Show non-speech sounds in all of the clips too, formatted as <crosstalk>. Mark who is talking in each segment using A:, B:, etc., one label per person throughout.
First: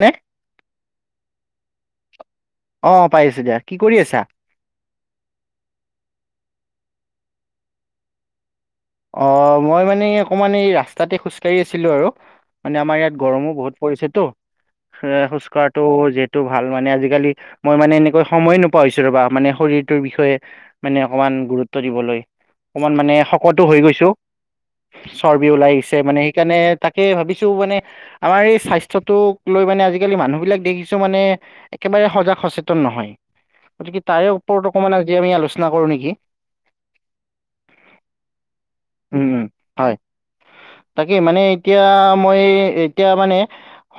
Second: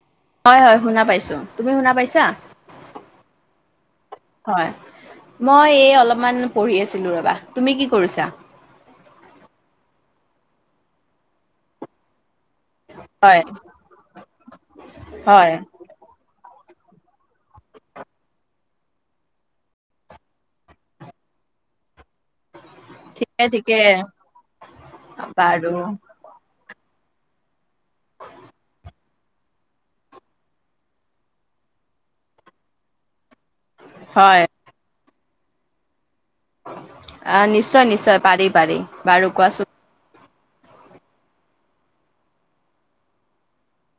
A: মে।
B: হয়, হয়, শুনা পাইছোঁ, তুমি শুনা পাইছা?
A: অ' পাই আছোঁ দিয়া, কি কৰি আছা?
B: হয়, মই এই অলপমান পঢ়ি আছিলো ৰ'বা, তুমি কি কৰিছা?
A: অ' মই মানে এই অকমান এই ৰাস্তাতে খোজকাঢ়ি আছিলো আৰু। মানে আমাৰ ইয়াত
B: হয়
A: গৰমো বহুত পৰিছে ত', এ খোজ
B: হয়
A: কঢ়াত ত' যিহেতু ভাল মানে, আজিকালি মই মানে এনেকৈ সময় নোপোৱা হৈছো ৰ'বা মানে শৰীৰটোৰ বিষয়ে। মানে অকমান গুৰুত্ব দিবলৈ, অকমান মানে
B: ঠিকে
A: শকত
B: ঠিকে
A: হৈ গৈছো, চৰ্বি
B: বাৰু
A: ওলাই আহিছে মানে সেইকাৰণে তাকে ভাবিছো মানে। আমাৰ এই স্বাস্থ্যটোক লৈ মানে আজিকালি মানুহ বিলাক দেখিছো মানে। একেবাৰে সজাগ সচেতন নহয়, গতিকে তাৰে
B: হয়
A: ওপৰত অকমান আজি আমি আলোচনা কৰোঁ নিকি।
B: অ' নিশ্চয়, নিশ্চয় পাৰি, পাৰি,
A: উম
B: বাৰু
A: উম
B: কোৱাচোন?
A: হয়, তাকে মানে এতিয়া মই এতিয়া মানে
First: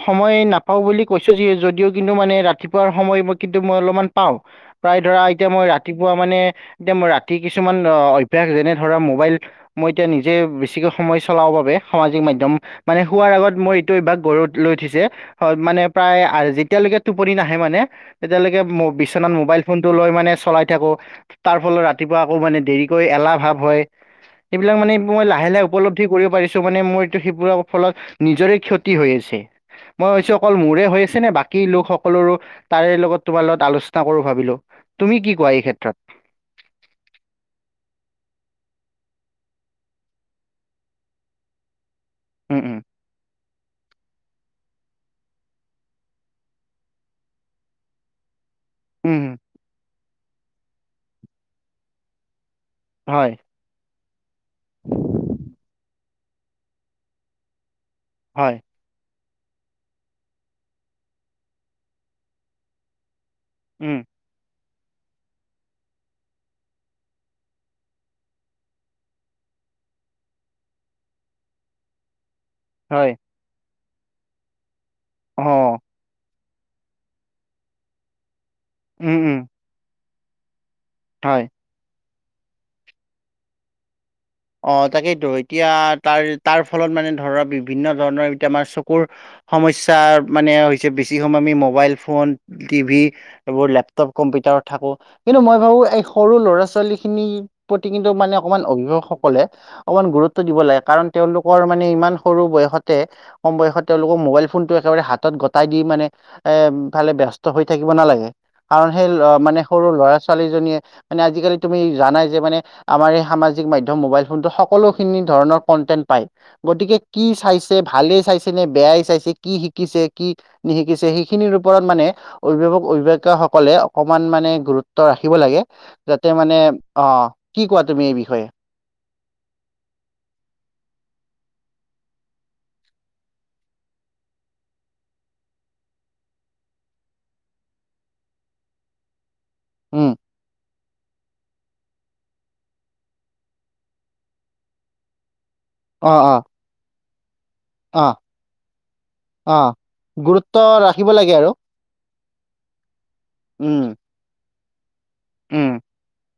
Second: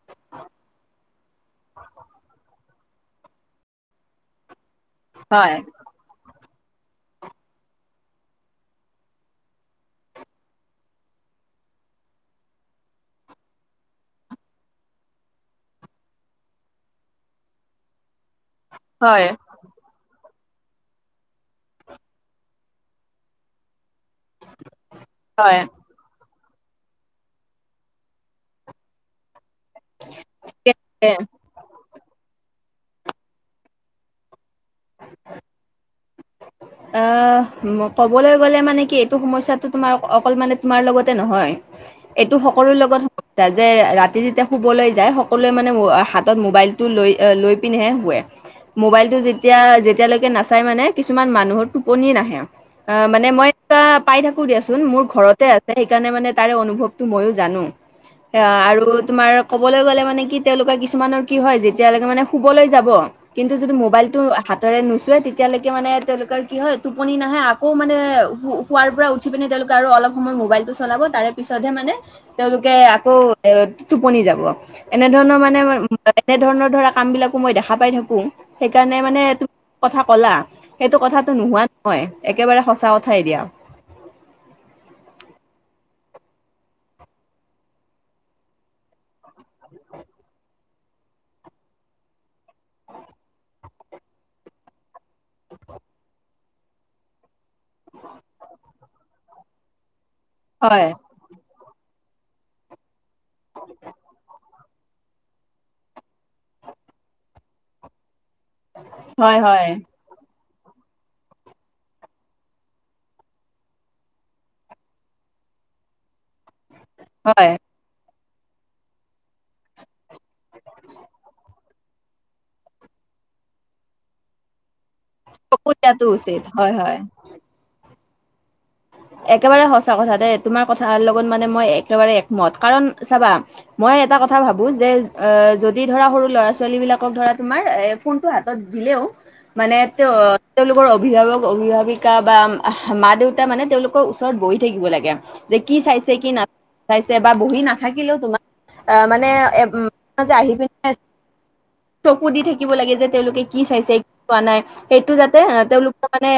A: সময় নাপাওঁ বুলি কৈছোঁ য যদিও, কিন্তু মানে ৰাতিপুৱাৰ সময় কিন্তু মই অলপমান পাওঁ। প্ৰায় ধৰা এতিয়া
B: হয়
A: মই ৰাতিপুৱা মানে, এতিয়া মই ৰাতি কিছুমান অ অভ্যাস যেনে ধৰা মো মোবাইল, মই এতিয়া নিজে বেছিকে সময় চলাওঁ বাবে সামাজিক মাধ্যম। মানে শুৱাৰ আগত মই এইটো অভ্যাস গঢ় লৈ উঠিছে। হয় মানে প্ৰায়, যেতিয়ালৈকে টোপনি নাহে মানে, তেতিয়ালৈকে
B: হয়
A: বিছনাত মোবাইল। ফোনটো লৈ মানে চলাই থাকো, তাৰ ফলত ৰাতিপুৱা আকৌ মানে দেৰিকৈ এলাহ ভাৱ হয়। এইবিলাক মানে মই
B: হয়
A: লাহে-লাহে উপলব্ধি কৰিব পাৰিছো, মানে মই। ত' সেইবোৰৰ ফলত নিজৰে ক্ষতি হৈ আছে, মই ভাবিছো অকল মোৰে হৈ
B: এ
A: আছে নে বাক কি লোকসকলৰো তাৰে লগত তোমাৰ লগত আলোচনা কৰো ভাবিলো। তুমি কি কোৱা এই ক্ষেত্ৰত?
B: অ' ক'বলে গ'লে মানে কি, এইটো সমস্যটো তোমাৰ অকল মানে তোমাৰ লগতে নহয়। এইটো
A: উম
B: সকলো
A: উম
B: লগত হ তাৰ যে ৰাতি যেতিয়া শুবলৈ যায়, সকলোৱে মানে হাতত মোবাইলটো লৈ, লৈ পিনেহে শুৱে।
A: <inaudible>
B: মোবাইলটো যেতিয়া যেতিয়ালৈকে নাচাই মানে, কিছুমান মানুহৰ টোপনি নাহে। মানে
A: হয়
B: মই পাই থাকো দিয়াচোন, মোৰ ঘৰতে আছে, সেইকাৰণে মানে তাৰে অনুভৱটো ময়ো জানো। এ
A: হয়
B: আৰু তোমাৰ। কবলৈ গ'লে মানে কি তেওঁলোকে কিছুমানৰ কি হয়, যেতিয়ালৈকে মানে শুবলৈ যাব। কিন্তু যদি
A: উম
B: মোবাইলটো হাতেৰে নুচোৱে তেতিয়ালেকে মানে তেওঁলোকৰ কি হয় টোপনি নাহে, আকৌ মানে শুৱাৰ পৰা উঠি পিনে তেওঁলোকে আৰু অলপ সময় মোবাইলটো চলাব, তাৰে পিছতহে মানে তেওঁলোকে
A: হয়
B: আকৌ এ টোপনি যাব। এনে ধৰণৰ
A: অ
B: মানে এনেধৰণৰ ধৰা কাম বিলাকো মই দেখা পাই থাকো, সেইকাৰণে
A: উম
B: মানে
A: উম
B: তুমি কথা কলা। সেইটো কথাটো
A: হয়।
B: নোহোৱা নহয়, একেবাৰে সঁচা কথাই দিয়া।
A: অ' তাকেইতো এতিয়া তাৰ তাৰ ফলত মানে ধৰা বিভিন্ন ধৰণৰ এতিয়া আমাৰ চকুৰ সমস্যা মানে হৈছে বেছি সময় আমি মোবাইল ফোন, টিভি। এইবোৰ লেপটপ, কম্পিউটাৰত থাকো। কিন্তু মই ভাবো এই সৰু ল'ৰা-ছোৱালী খিনিৰ প্ৰতি কিন্তু মানে অকমান অভিভাৱক সক কলে অকমান গুৰুত্ব দিব লাগে।
B: হয়
A: কাৰণ তেওঁলোকৰ মানে ইমান সৰু বয়সতে- কম বয়সত তেওঁলোকক মোবাইল ফোনটো একেবাৰে হাতত গটাই দি মানে এ ফালে ব্যস্ত হৈ থাকিব নালাগে। কাৰণ সেই
B: হয়
A: মানে
B: হয়
A: সৰু ল'ৰা ছোৱা ছোৱালীজনীয়ে মানে আজিকালি তুমি জানাই যে, মানে আমাৰ এই সামাজিক মাধ্য ম'বাইল ফোনটো সকলোখিনি ধৰণৰ কণ্টেন্ত পায়। গতিকে কি
B: হয়
A: চাইছ ভালেই চাইছে নে, বেয়াই চাইছে কি শিকিছে কি নিশিকিছে, সেইখিনিৰ ওপৰত মানে অভিভাৱক-অভিভাৱিকা সকলে অকমান মানে গুৰু ত্ব ৰাখিব লাগে,
B: চকু দিয়াটো
A: যাতে
B: উচিত
A: মানে
B: হয় হয়
A: অ' কি কোৱা তুমি এই বিষয়ে?
B: একেবাৰে সঁচা কথা দে তোমাৰ কথাৰ লগত মানে মই একেবাৰে একমত। কাৰণ চাবা মই এটা কথা ভাবো যে অ' যদি ধৰা সৰু ল'ৰা-ছোৱালী বিলাকক ধৰা তোমাৰ এ- ফোনটো হাতত দিলেও। মানে
A: উম
B: তেওঁ-তেওঁলোকৰ অভিভাৱক-অভিভাৱিকা বা মা, দেউতাই মানে তেওঁলোক ওচৰত বহি থাকিব লাগে। যে কি
A: অ
B: চাইছে কি
A: অ
B: না চাইছে বা বহি না
A: অ
B: থাকিলেও তোমাৰ মানে
A: অ
B: আহি
A: গুৰুত্ব
B: পিনে
A: ৰাখিব লাগে আৰু
B: চকু দি থাকিব লাগে যে তেওঁলোকে কি
A: উম
B: চাইছে কি চোৱা নাই সেইটো যাতে
A: উম
B: তেওঁলোকে মানে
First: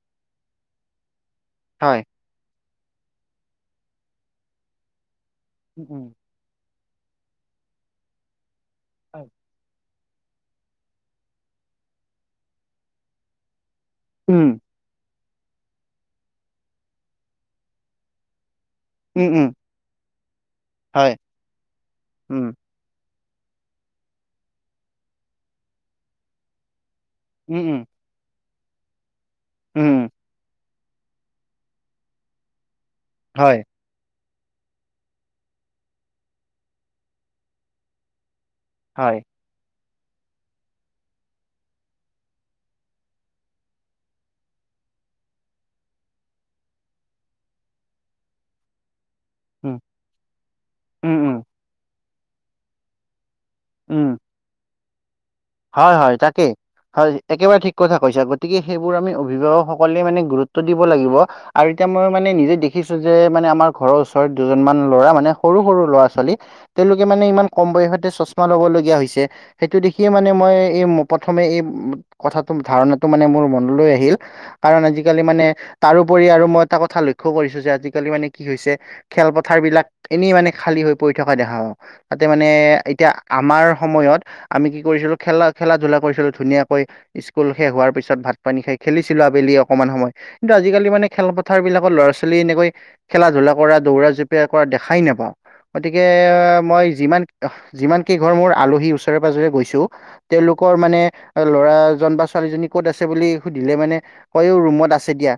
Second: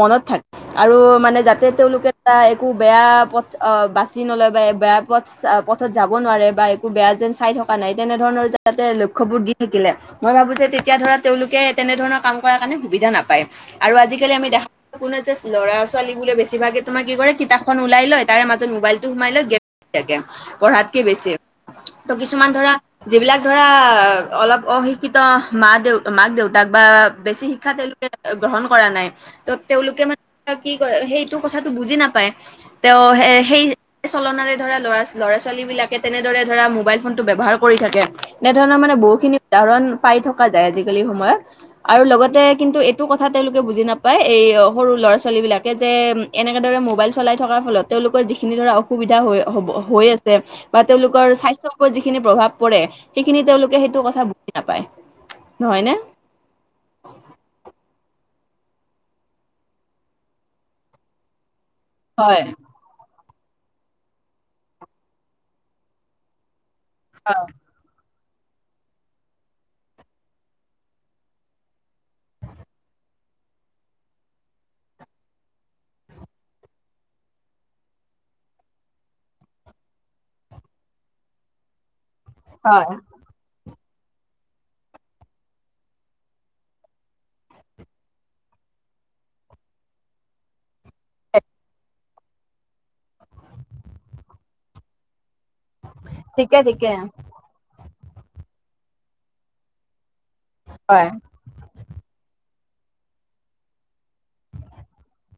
B: মনত থাকে আৰু মানে যাতে
A: হয়
B: তেওঁলোকে এটা একো বেয়া পথ বাছি নলয় বা বেয়া পথ পথত যাব
A: উম
B: নোৱাৰে বা বেয়া যেন চাই থকা নাই। তেনেধৰণৰ যাতে লক্ষ্য বোৰ দি থাকিলে মই ভাবো যে তেতিয়া ধৰা তেওঁলোকে তেনেধৰণৰ কাম কৰাৰ কাৰণে সুবিধা নাপায়। আৰু আজিকালি
A: উম
B: আমি দেখা কোনো জাচ লৰা-ছোৱালী বোলে বেছি ভাগে তোমাৰ কি কৰে কিতাপখন ওলাই লয় তাৰে মাজত মোবাইল টো
A: উম
B: সোমাই লৈ
A: উম
B: গেম খেলি থাকে, পঢ়াতকে
A: হয়
B: বেছি। ত'
A: উম
B: কিছুমান ধৰা যিবিলাক ধৰা অলপ অশিক্ষিত মা-দেউ, মাক-দেউতাক বা বেছি
A: উম
B: শিক্ষা
A: উম
B: তেওঁলোকে গ্ৰহণ কৰা নাই। ত'
A: উম
B: তেওঁলোকে মানে কি কৰে সেইটো কথা টো বুজি নাপায়। তেওঁ
A: হয়
B: সেই সে‌ চলনাৰে ধৰা লৰা ল'ৰা-ছোৱালী বিলাকে তেনেদৰে ধৰা মোবাইল ফোনটো ব্যৱহাৰ কৰি থাকে। এনেধৰণৰ মানে
A: হয়
B: বহুতখিনি উদাহৰণ পায় থকা যায় আজিকালি সময়ত। আৰু লগতে কিন্তু এইটো কথা তেওঁলোকে বুজি নাপায় এ ই সৰু ল'ৰা-ছোৱালী বিলাকে যে এনেকে দৰে মোবাইল চলাই থকাৰ ফলত তেওঁলোকৰ যিখিনি ধৰা অস সুবিধা হৈ হব
A: উম
B: হৈ আছে বা
A: উম
B: তেওঁলোকৰ
A: উম
B: স্বাস্থ্যৰ ওপৰত যিখিনি প্ৰভাৱ পৰে, সেইখিনি তেওঁলোকৰ তে সেইটো
A: উম
B: কথা বুজি নাপায়। নহয় নে?
A: হয় হয় তাকে! হয় একেবাৰে ঠিক কথা কৈছা! গতিকে সেইবোৰ আমি অভিভাৱকসকলে মানে গুৰুত্ব দিব লাগিব। আৰু এতিয়া মই মানে
B: হয়
A: নিজে দেখ দেখিছো যে মানে আমাৰ ঘৰৰ ওচৰত দুজনমান ল'ৰা মানে সৰু সৰু ল'ৰা-ছোৱালী। তেওঁলোকে মানে ইমান কম বয়সতে চশমা ল'ব লগীয়া হৈছে। সেইটো দেখি <unintelligible> এই প্ৰথমে এই কথাটো ধাৰণাটো মানে মোৰ মনলৈ আহিল। কাৰণ আজিকালি মানে তাৰোপৰি আৰু মই এটা কথা লক্ষ্য কৰিছো যে আজিকালি মানে কি হৈছে। খেলপথাৰবিলাক এনেই মানে খালী হৈ পৰি থকা দেখা পাও। তাতে মানে
B: হয়
A: ‌এ এতিয়া আমাৰ সময়ত আমি কি কৰিছিলো খেলা খেলা-ধূলা কৰিছিলো ধুনীয়াকৈ। স্কুল শেষ হোৱাৰ পিছত ভাত-পানী খাই খেলিছিলো আবেলি অকমান সময়। ন্তু আজিকালি মানে খেলপথাৰ বিলাকৰ ল'ৰা ছোৱালী এনেকৈ খেলা ধূলা কৰা, দৌৰা জপিয়ীয়া কৰা, দেখাই নাপাওঁ। গতিকে
B: ঠিকে
A: আহ মই
B: ঠিকে
A: যিমান যিমান কিই ঘৰ মোৰ আলহী ওচৰে পাজৰে গৈছো তেওঁলোকৰ মানে
B: হয়
A: ল'ৰাজন বা ছোৱালীজনী ক'ত আছে, বুলি সুধিলে মানে কয়ও ৰুমত আছে দিয়া।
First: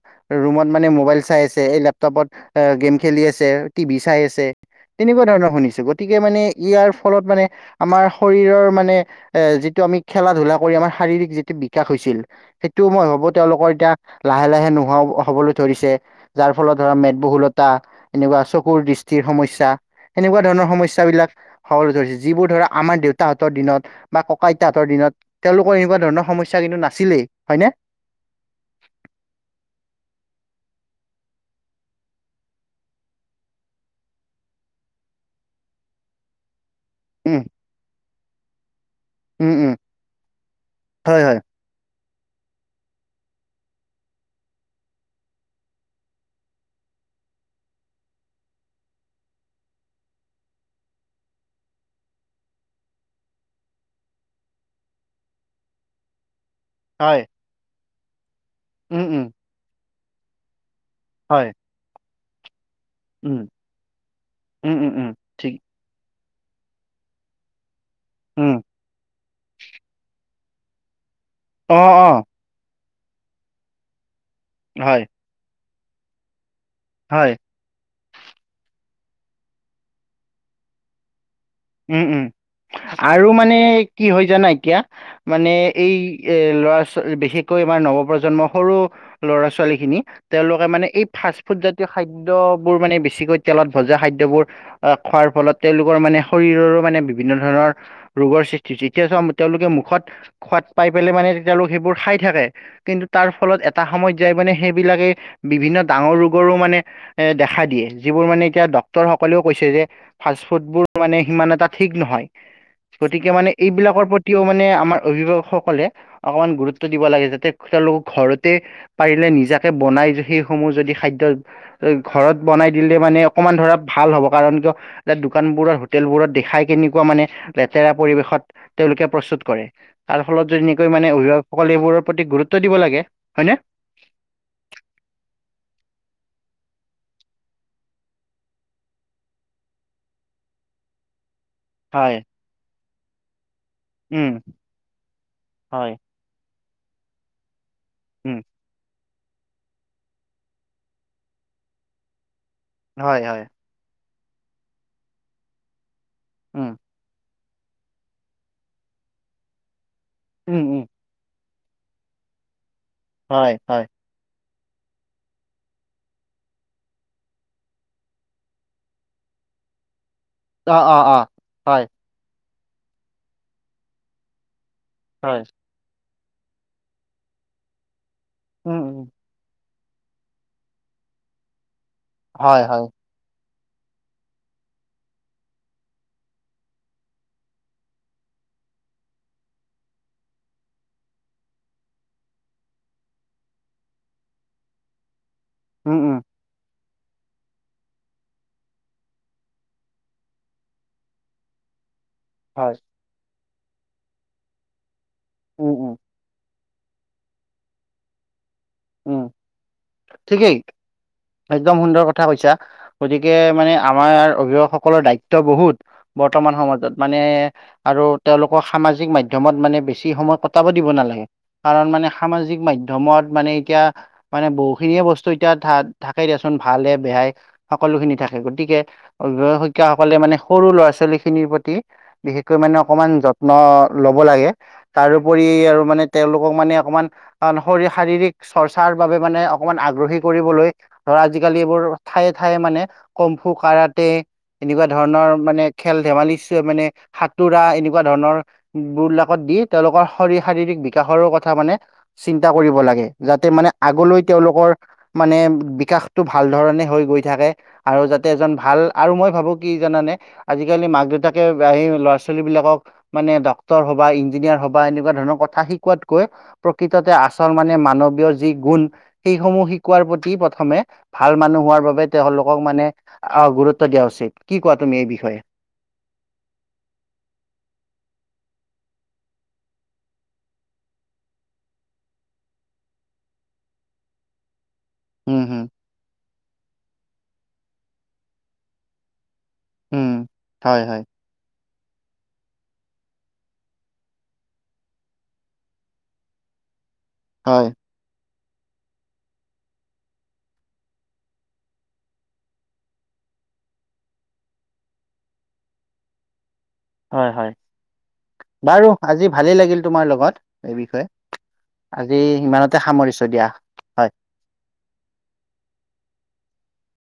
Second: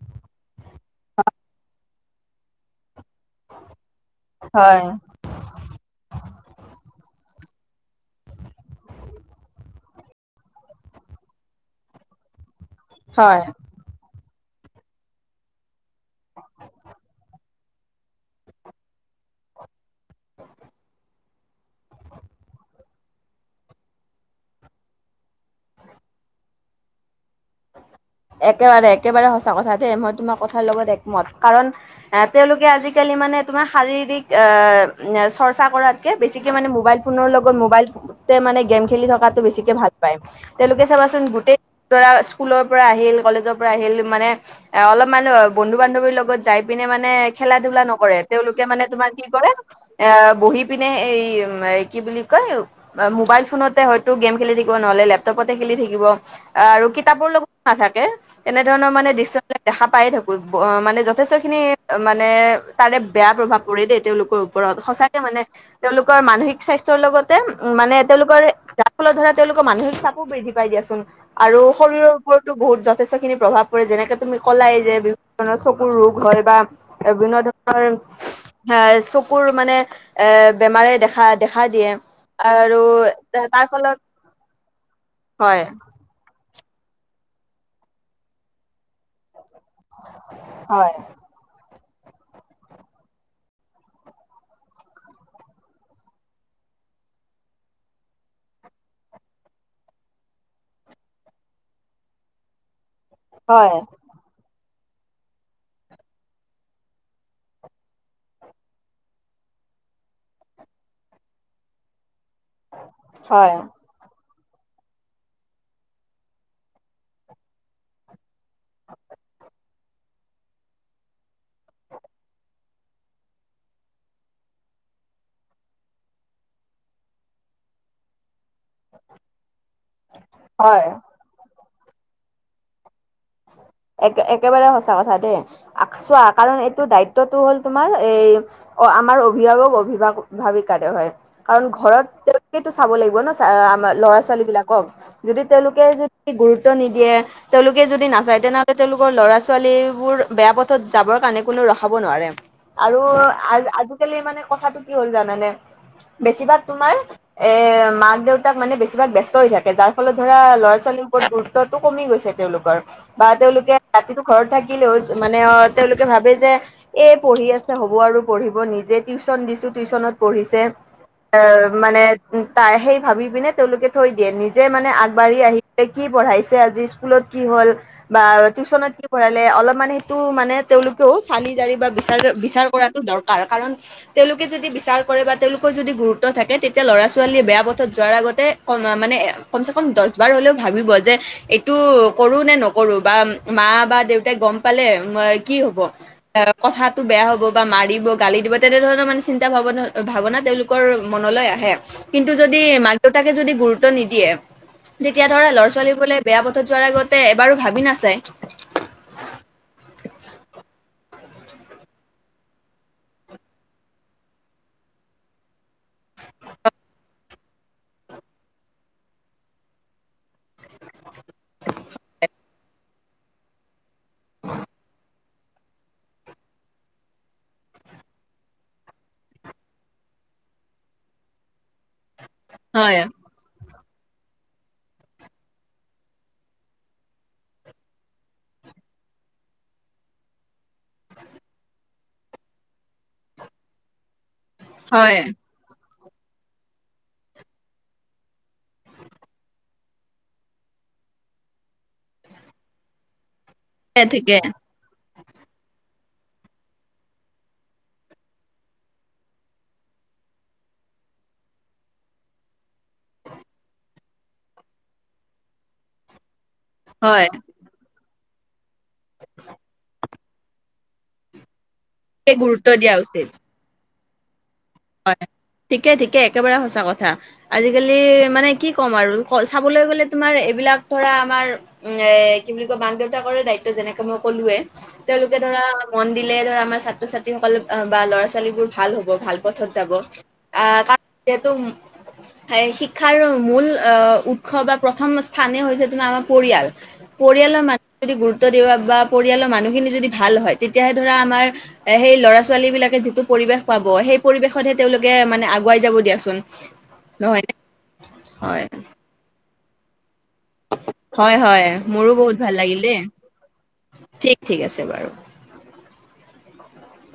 A: ৰুমত মানে মোবাইল চাই আছে এই লেপটপত অ গেম খেলি আছে, টিভি চাই আছে,
B: হয়
A: তেনেকুৱা ধৰণৰ শুনিছো। গতিকে মানে ইয়াৰ ফলত মানে আমাৰ শৰীৰৰ মানে এ যিটো আমি খেলা ধূলা কৰি আমাৰ শাৰীৰিক যিটো বিকাশ হৈছিল, সেইটো মই ভাবো
B: হয়
A: তেওঁলোকৰ এতিয়া লাহে লাহে নোহোৱাও হবলৈ ধৰিছে। যাৰ ফলত ধৰা মেদবহুলতা এনেকুৱা চকুৰ দৃষ্টিৰ সমস্যা। সেনেকুৱা ধৰণৰ সমস্যাবিলাক হবলৈ ধৰিছে। যিবোৰ ধৰা আমাৰ দেউতাহঁতৰ দিনত বা কঁকা আইতাহতৰ দিনত তেওঁলোকৰ এনেকুৱা ধৰণৰ সমস্যা কিন্তু নাছিলেই, হয়নে?
B: একেবাৰে, একেবাৰে সঁচা কথা দেই। মই তোমাৰ কথাৰ লগত একমত, কাৰণ আহ তেওঁলোকে আজিকালি মানে তোমাৰ শাৰীৰিক আ‌ চৰ্চা কৰাতকে বেছিকে মানে মবাইল ফোন
A: উম
B: লগত মোবাইল মানে গেম খেলি থকাটো
A: উম উম
B: বেছিকে ভাল পায় তেওঁলোকে চাবাচোন
A: হয় হয়
B: গোটেই তৰা স্কুলৰ পৰা আহিল, কলেজৰ পৰা আহিল মানে এ অলপ মান বন্ধু বান্ধৱীৰ লগত যাই পিনে মানে খেলা ধলা নকৰে। তেওঁলোকে মানে তোমাৰ কি কৰে? এ বহি পিনে এই ওম কি বুলি কয় মোবাইল ফোনতে হয়তো গেম খেলি থাকিব নহলে লেপটপতে খেলি থাকিব।
A: হয়
B: কিতাপৰ লগতো নাথাকে, তেনেধৰণৰ
A: উম
B: মানে
A: উম
B: দৃশ্য দেখা পাই থাকো মানে যথেষ্ট
A: হয়
B: খিনি মানে তাৰে বেয়া
A: উম
B: প্ৰভাৱ পৰে দেই, তেওঁলোকৰ ওপৰত
A: উম উম উম
B: সঁচাকে মানে।
A: ঠিক
B: তেওঁলোকৰ মানসিক স্বাস্থ্য লগতে উ মানে তেওঁলোকৰ
A: উম
B: যাৰ ফলত ধৰা তেওঁলোকৰ মানসিক চাপো বৃদ্ধি পাই দিয়াচোন আৰু
A: অ অ
B: শৰীৰৰ ওপৰতো বহুত যথেষ্টখিনি প্ৰভাৱ পৰে যেনেকে তুমি কলাই, যে
A: হয়
B: বিহু চকুৰ ৰোগ হয় বা
A: হয়
B: বিভিন্ন ধৰণৰ অঁ এ চকুৰ মানে এ বেমাৰে দেখা দিয়ে
A: উম উম
B: আৰু
A: আৰু মানে
B: তাৰ ফলত
A: কি হয় জানা এতিয়া মানে
B: হয়
A: এই এ ল'ৰা ছোৱালী বিশেষকৈ আমাৰ নৱ প্ৰজন্মৰ সৰু ল'ৰা ছোৱালীক কিনি তেওঁলোকে মানে
B: হয়
A: এই ফাচ ফুটজাতীয় খাদ্যয়বোৰ মানে বেছিকৈ তেলত ভজা খাদ্যবোৰ আহ খোৱাৰ ফলত তেওঁলোকৰ মানে শৰীৰৰো মানে বিভিন্ন ধৰণৰ ৰোগৰ সৃষ্টি হৈছে এতিয়া চ তেওঁলোকে মুখত সোৱাদ পাই পেলাই মানে তেওলোক সেইবোৰ খাই থাকে কিন্তু তাৰ ফলত
B: হয়
A: এটা সময় যাই মানে সেইবিলাকে বিভিন্ন ডাঙৰ ৰোগৰো মানে এ দেখা দিয়ে যিবোৰ মানে এতিয়া ডক্তৰ সকলেও কৈছে যে ফাষ্ট ফুডবোৰ মানে সিমান এটা ঠিক নহয় গতিকে মানে
B: হয়
A: এইবিলাকৰ প্ৰতি তেওঁ মানে আমাৰ অভিভাৱকসকলে অকমান গুৰুত্ব দিব লাগে যাতে তেওঁলোকৰ ঘৰত তে পাৰিলে নিজাকে বনাই সেইসমূহ যদি খাদ্য ঘৰত বনাই দিলে মানে অকমান ধৰা ভাল হ'ব কাৰণ কিয় দোকান বোৰত হোটেলবোৰত দেখাই কেনেকুৱা মানে লেতেৰা পৰিবেশত তেওঁলোকে প্ৰস্তুত কৰে তাৰ ফলত যদি
B: হয়
A: এনেকৈ মানে অভিভাৱসকলে এইবোৰৰ প্ৰতি গুৰুত্ব দিব লাগে হয় নে
B: এক একেবাৰে সঁচা কথা দেই চোৱা কাৰণ এইটো দায়িত্বটো হ'ল তোমাৰ এই অ আমাৰ অভিভাৱক অভিভাৱ ভাৱিকে হয় কাৰণ ঘৰত
A: হয়
B: তেওঁলোটো চাব লাগিব ন চ আমাৰ ল'ৰা
A: উম
B: ছোৱালী বিলাকক যদি তেওঁলোকে
A: হয়
B: য গুৰুত্ব নিদিয়ে তেওঁলোকে যদি নাচায়
A: উম
B: তেনেহ'লে লোকৰ ল'ৰা ছোৱালী বোৰ বেয়া পথত যাবৰ কাৰণে কোনো ৰখাব নোৱাৰে আৰু
A: হয় হয়
B: আজিকালি মানে কথাটো কি হ'ল জানানে বেছিভাগ
A: উম
B: তোমাৰ এ মাক দেউতাক মানে বেছিভাগ ব্যস্ত হৈ থাকে যাৰ ফলত ধৰা
A: উম
B: ল'ৰা
A: উম
B: ছোৱালীও ওপৰত গুৰুত্বটো কমি গৈছে তেওঁলোকৰ বা
A: হয়
B: তেওঁলোক
A: হয়
B: ৰাতিটো ঘৰত থাকিলেও মানে অ তেওঁলোকে ভাবে যে এই পঢ়ি আছে হ'ব আৰু পঢ়িব নিজে টিউচন দিছো টিউচনত পঢ়িছে
A: অ অ অ
B: আহ
A: হয়
B: মানে তাৰ সেই ভাবি পিনে তেওঁলোকে থৈ দিয়ে নিজে মানে আগ
A: হয়
B: বাঢ়ি আহি পিনে কি পঢ়াইছে আজি স্কুলত কি হ'ল বা
A: উম
B: টিউচনত
A: উম
B: কি পঢ়াই লে অলপমান সেইটো মানে তেওঁলোকেও চালি জাৰি বা বিচাৰ
A: হয়
B: বিচাৰ
A: হয়
B: কৰাটো দৰকাৰ কাৰণ তেওঁলোকে যদি বিচাৰ কৰে বা তেওঁলোকৰ যদি গুৰুত্ব থাকে তেতিয়া ল'ৰা ছোৱালীয়ে বেয়া পথত যোৱাৰ আগতে কমা মানে কমচে কম দহ বাৰ হ'লেও ভাবিব যে এইটো কৰো নে নকৰো বা মা বা দেউতাই গম পালে কি হ'ব
A: উম উম
B: কথাটো বেয়া হ'ব বা মাৰিব গালি দিব তেনেধৰণৰ মানে চিন্তা ভাৱনা ভাৱনা তেওঁলোকৰ মনলৈ আহে কিন্তু যদি
A: হয়
B: মাক দেউতাকে যদি গুৰুত্ব নিদিয়ে তেতিয়া ধৰা ল'ৰা
A: উম উম
B: ছোৱালী বোলে বেয়া যোৱাৰ আগতে এবাৰো ভাবি নাচাই
A: উম ঠিকেই একদম সুন্দৰ কথা কৈছা গতিকে মানে আমাৰ অভিভাৱকসকলৰ দায়িত্ব বহুত বৰ্তমান সমাজত মানে আৰু তেওঁলোক সামাজিক মাধ্যমত মানে বেছি সময় কটাব দিব নালাগে কাৰণ মানে সামাজিক মাধ্যমত মানে এতিয়া মানে বহুখিনিয়ে বস্তু এতিয়া থাকে দিয়াচোন ভালে বেয়াই সকলো খিনি থাকে গতিকে অভিভাৱকসকলে মানে সৰু ল'ৰা ছোৱালী খিনিৰ প্ৰতি বিশেষকৈ মানে
B: হয়
A: অকণমান যত ন ল'ব লাগে তাৰ ওপৰি আৰু মানে তেওঁলোকক মানে অকমান শ শাৰীৰিক চৰ্চাৰ বাবে মানে অকমান আগ্ৰহী কৰিবলৈ ধৰ আজিকালি এইবোৰ ঠায়ে ঠায়ে মানে কম্ফু কাৰাতে এনেকুৱা
B: হয়
A: ধৰণৰ মানে খেল ধেমালি চ মানে সাঁতোৰা এনেকুৱা ধৰণৰ বিলাকত দি তেওঁলোকৰ শৰ শাৰীৰিক বিকাশৰ কথা মানে চিন্তা কৰিব লাগে যাতে মানে আগলৈ
B: ঠিকে
A: তেওঁলোকৰ মানে বিকাশটো ভাল ধৰণে হৈ গৈ থাকে আৰু যাতে এজন ভাল আৰু মই ভাবো কি জানানে আজিকালি মাক দেউতাকে আহি ল'ৰা ছোৱালী বিলাকক মানে ডক্তৰ হবা ইঞ্জিনিয়াৰ হবা এনেকুৱা ধৰণৰ কথা শিকোৱাতকৈ প্ৰকৃততে
B: হয়
A: আচল মানে মানৱ ৱীয় যি গুণ সেইসমূহ শিকোৱাৰ প্ৰতি প্ৰথমে ভাল মানুহ হোৱাৰ বাবে তেওঁলোকক
B: গুৰুত্ব
A: মানে
B: দিয়া উচিত
A: অ গুৰুত্ব দিয়া উচিত কি কোৱা তুমি এই বিষয়ে
B: ঠিকেই ঠিকে একেবাৰে সঁচা কথা আজিকালি মানে কি ক'ম আৰু চাবলৈ গ'লে তোমাৰ এইবিলাক ধৰা আমাৰ। এ কি বুলি কয় মাক দেউতাকৰে দায়িত্ব যেনেকে মই ক'লোৱে। তেওঁলোকে
A: উম
B: ধৰা
A: হম
B: মন দিলে ধৰা আমাৰ ছাত্ৰ ছাত্ৰীসকলে বা ল'ৰা ছোৱালী বোৰ ভাল হ'ব ভাল। পথত যাব
A: উম
B: আহ
A: হয় হয়
B: কাৰণ যিহেতু। শিক্ষাৰ আৰু মূল আহ উৎস বা প্ৰথম স্থানেই হৈছে তোমাৰ আমাৰ পৰিয়াল। পৰিয়ালৰ
A: হয়
B: মানুহ যদি গুৰুত্ব দিয়া বা পৰিয়ালৰ মানুহখিনি যদি ভাল হয় তেতিয়াহে ধৰা আমাৰ। এ সেই ল'ৰা ছোৱালী বিলাকে যিটো পৰিৱেশ পাব সেই। পৰিৱেশতহে তেওঁলোকে মানে আগুৱাই যাব দিয়াচোন।
A: হয়
B: নহয় নে
A: হয়
B: হয়
A: বাৰু আজি ভালেই লাগিল তোমাৰ লগত। এই বিষয়ে
B: হয় হয় মোৰো
A: আজি
B: বহুত ভাল লাগিল
A: সিমানতে
B: দেই
A: সামৰিছো দিয়া। হয়
B: ঠিক ঠিক আছে বাৰু।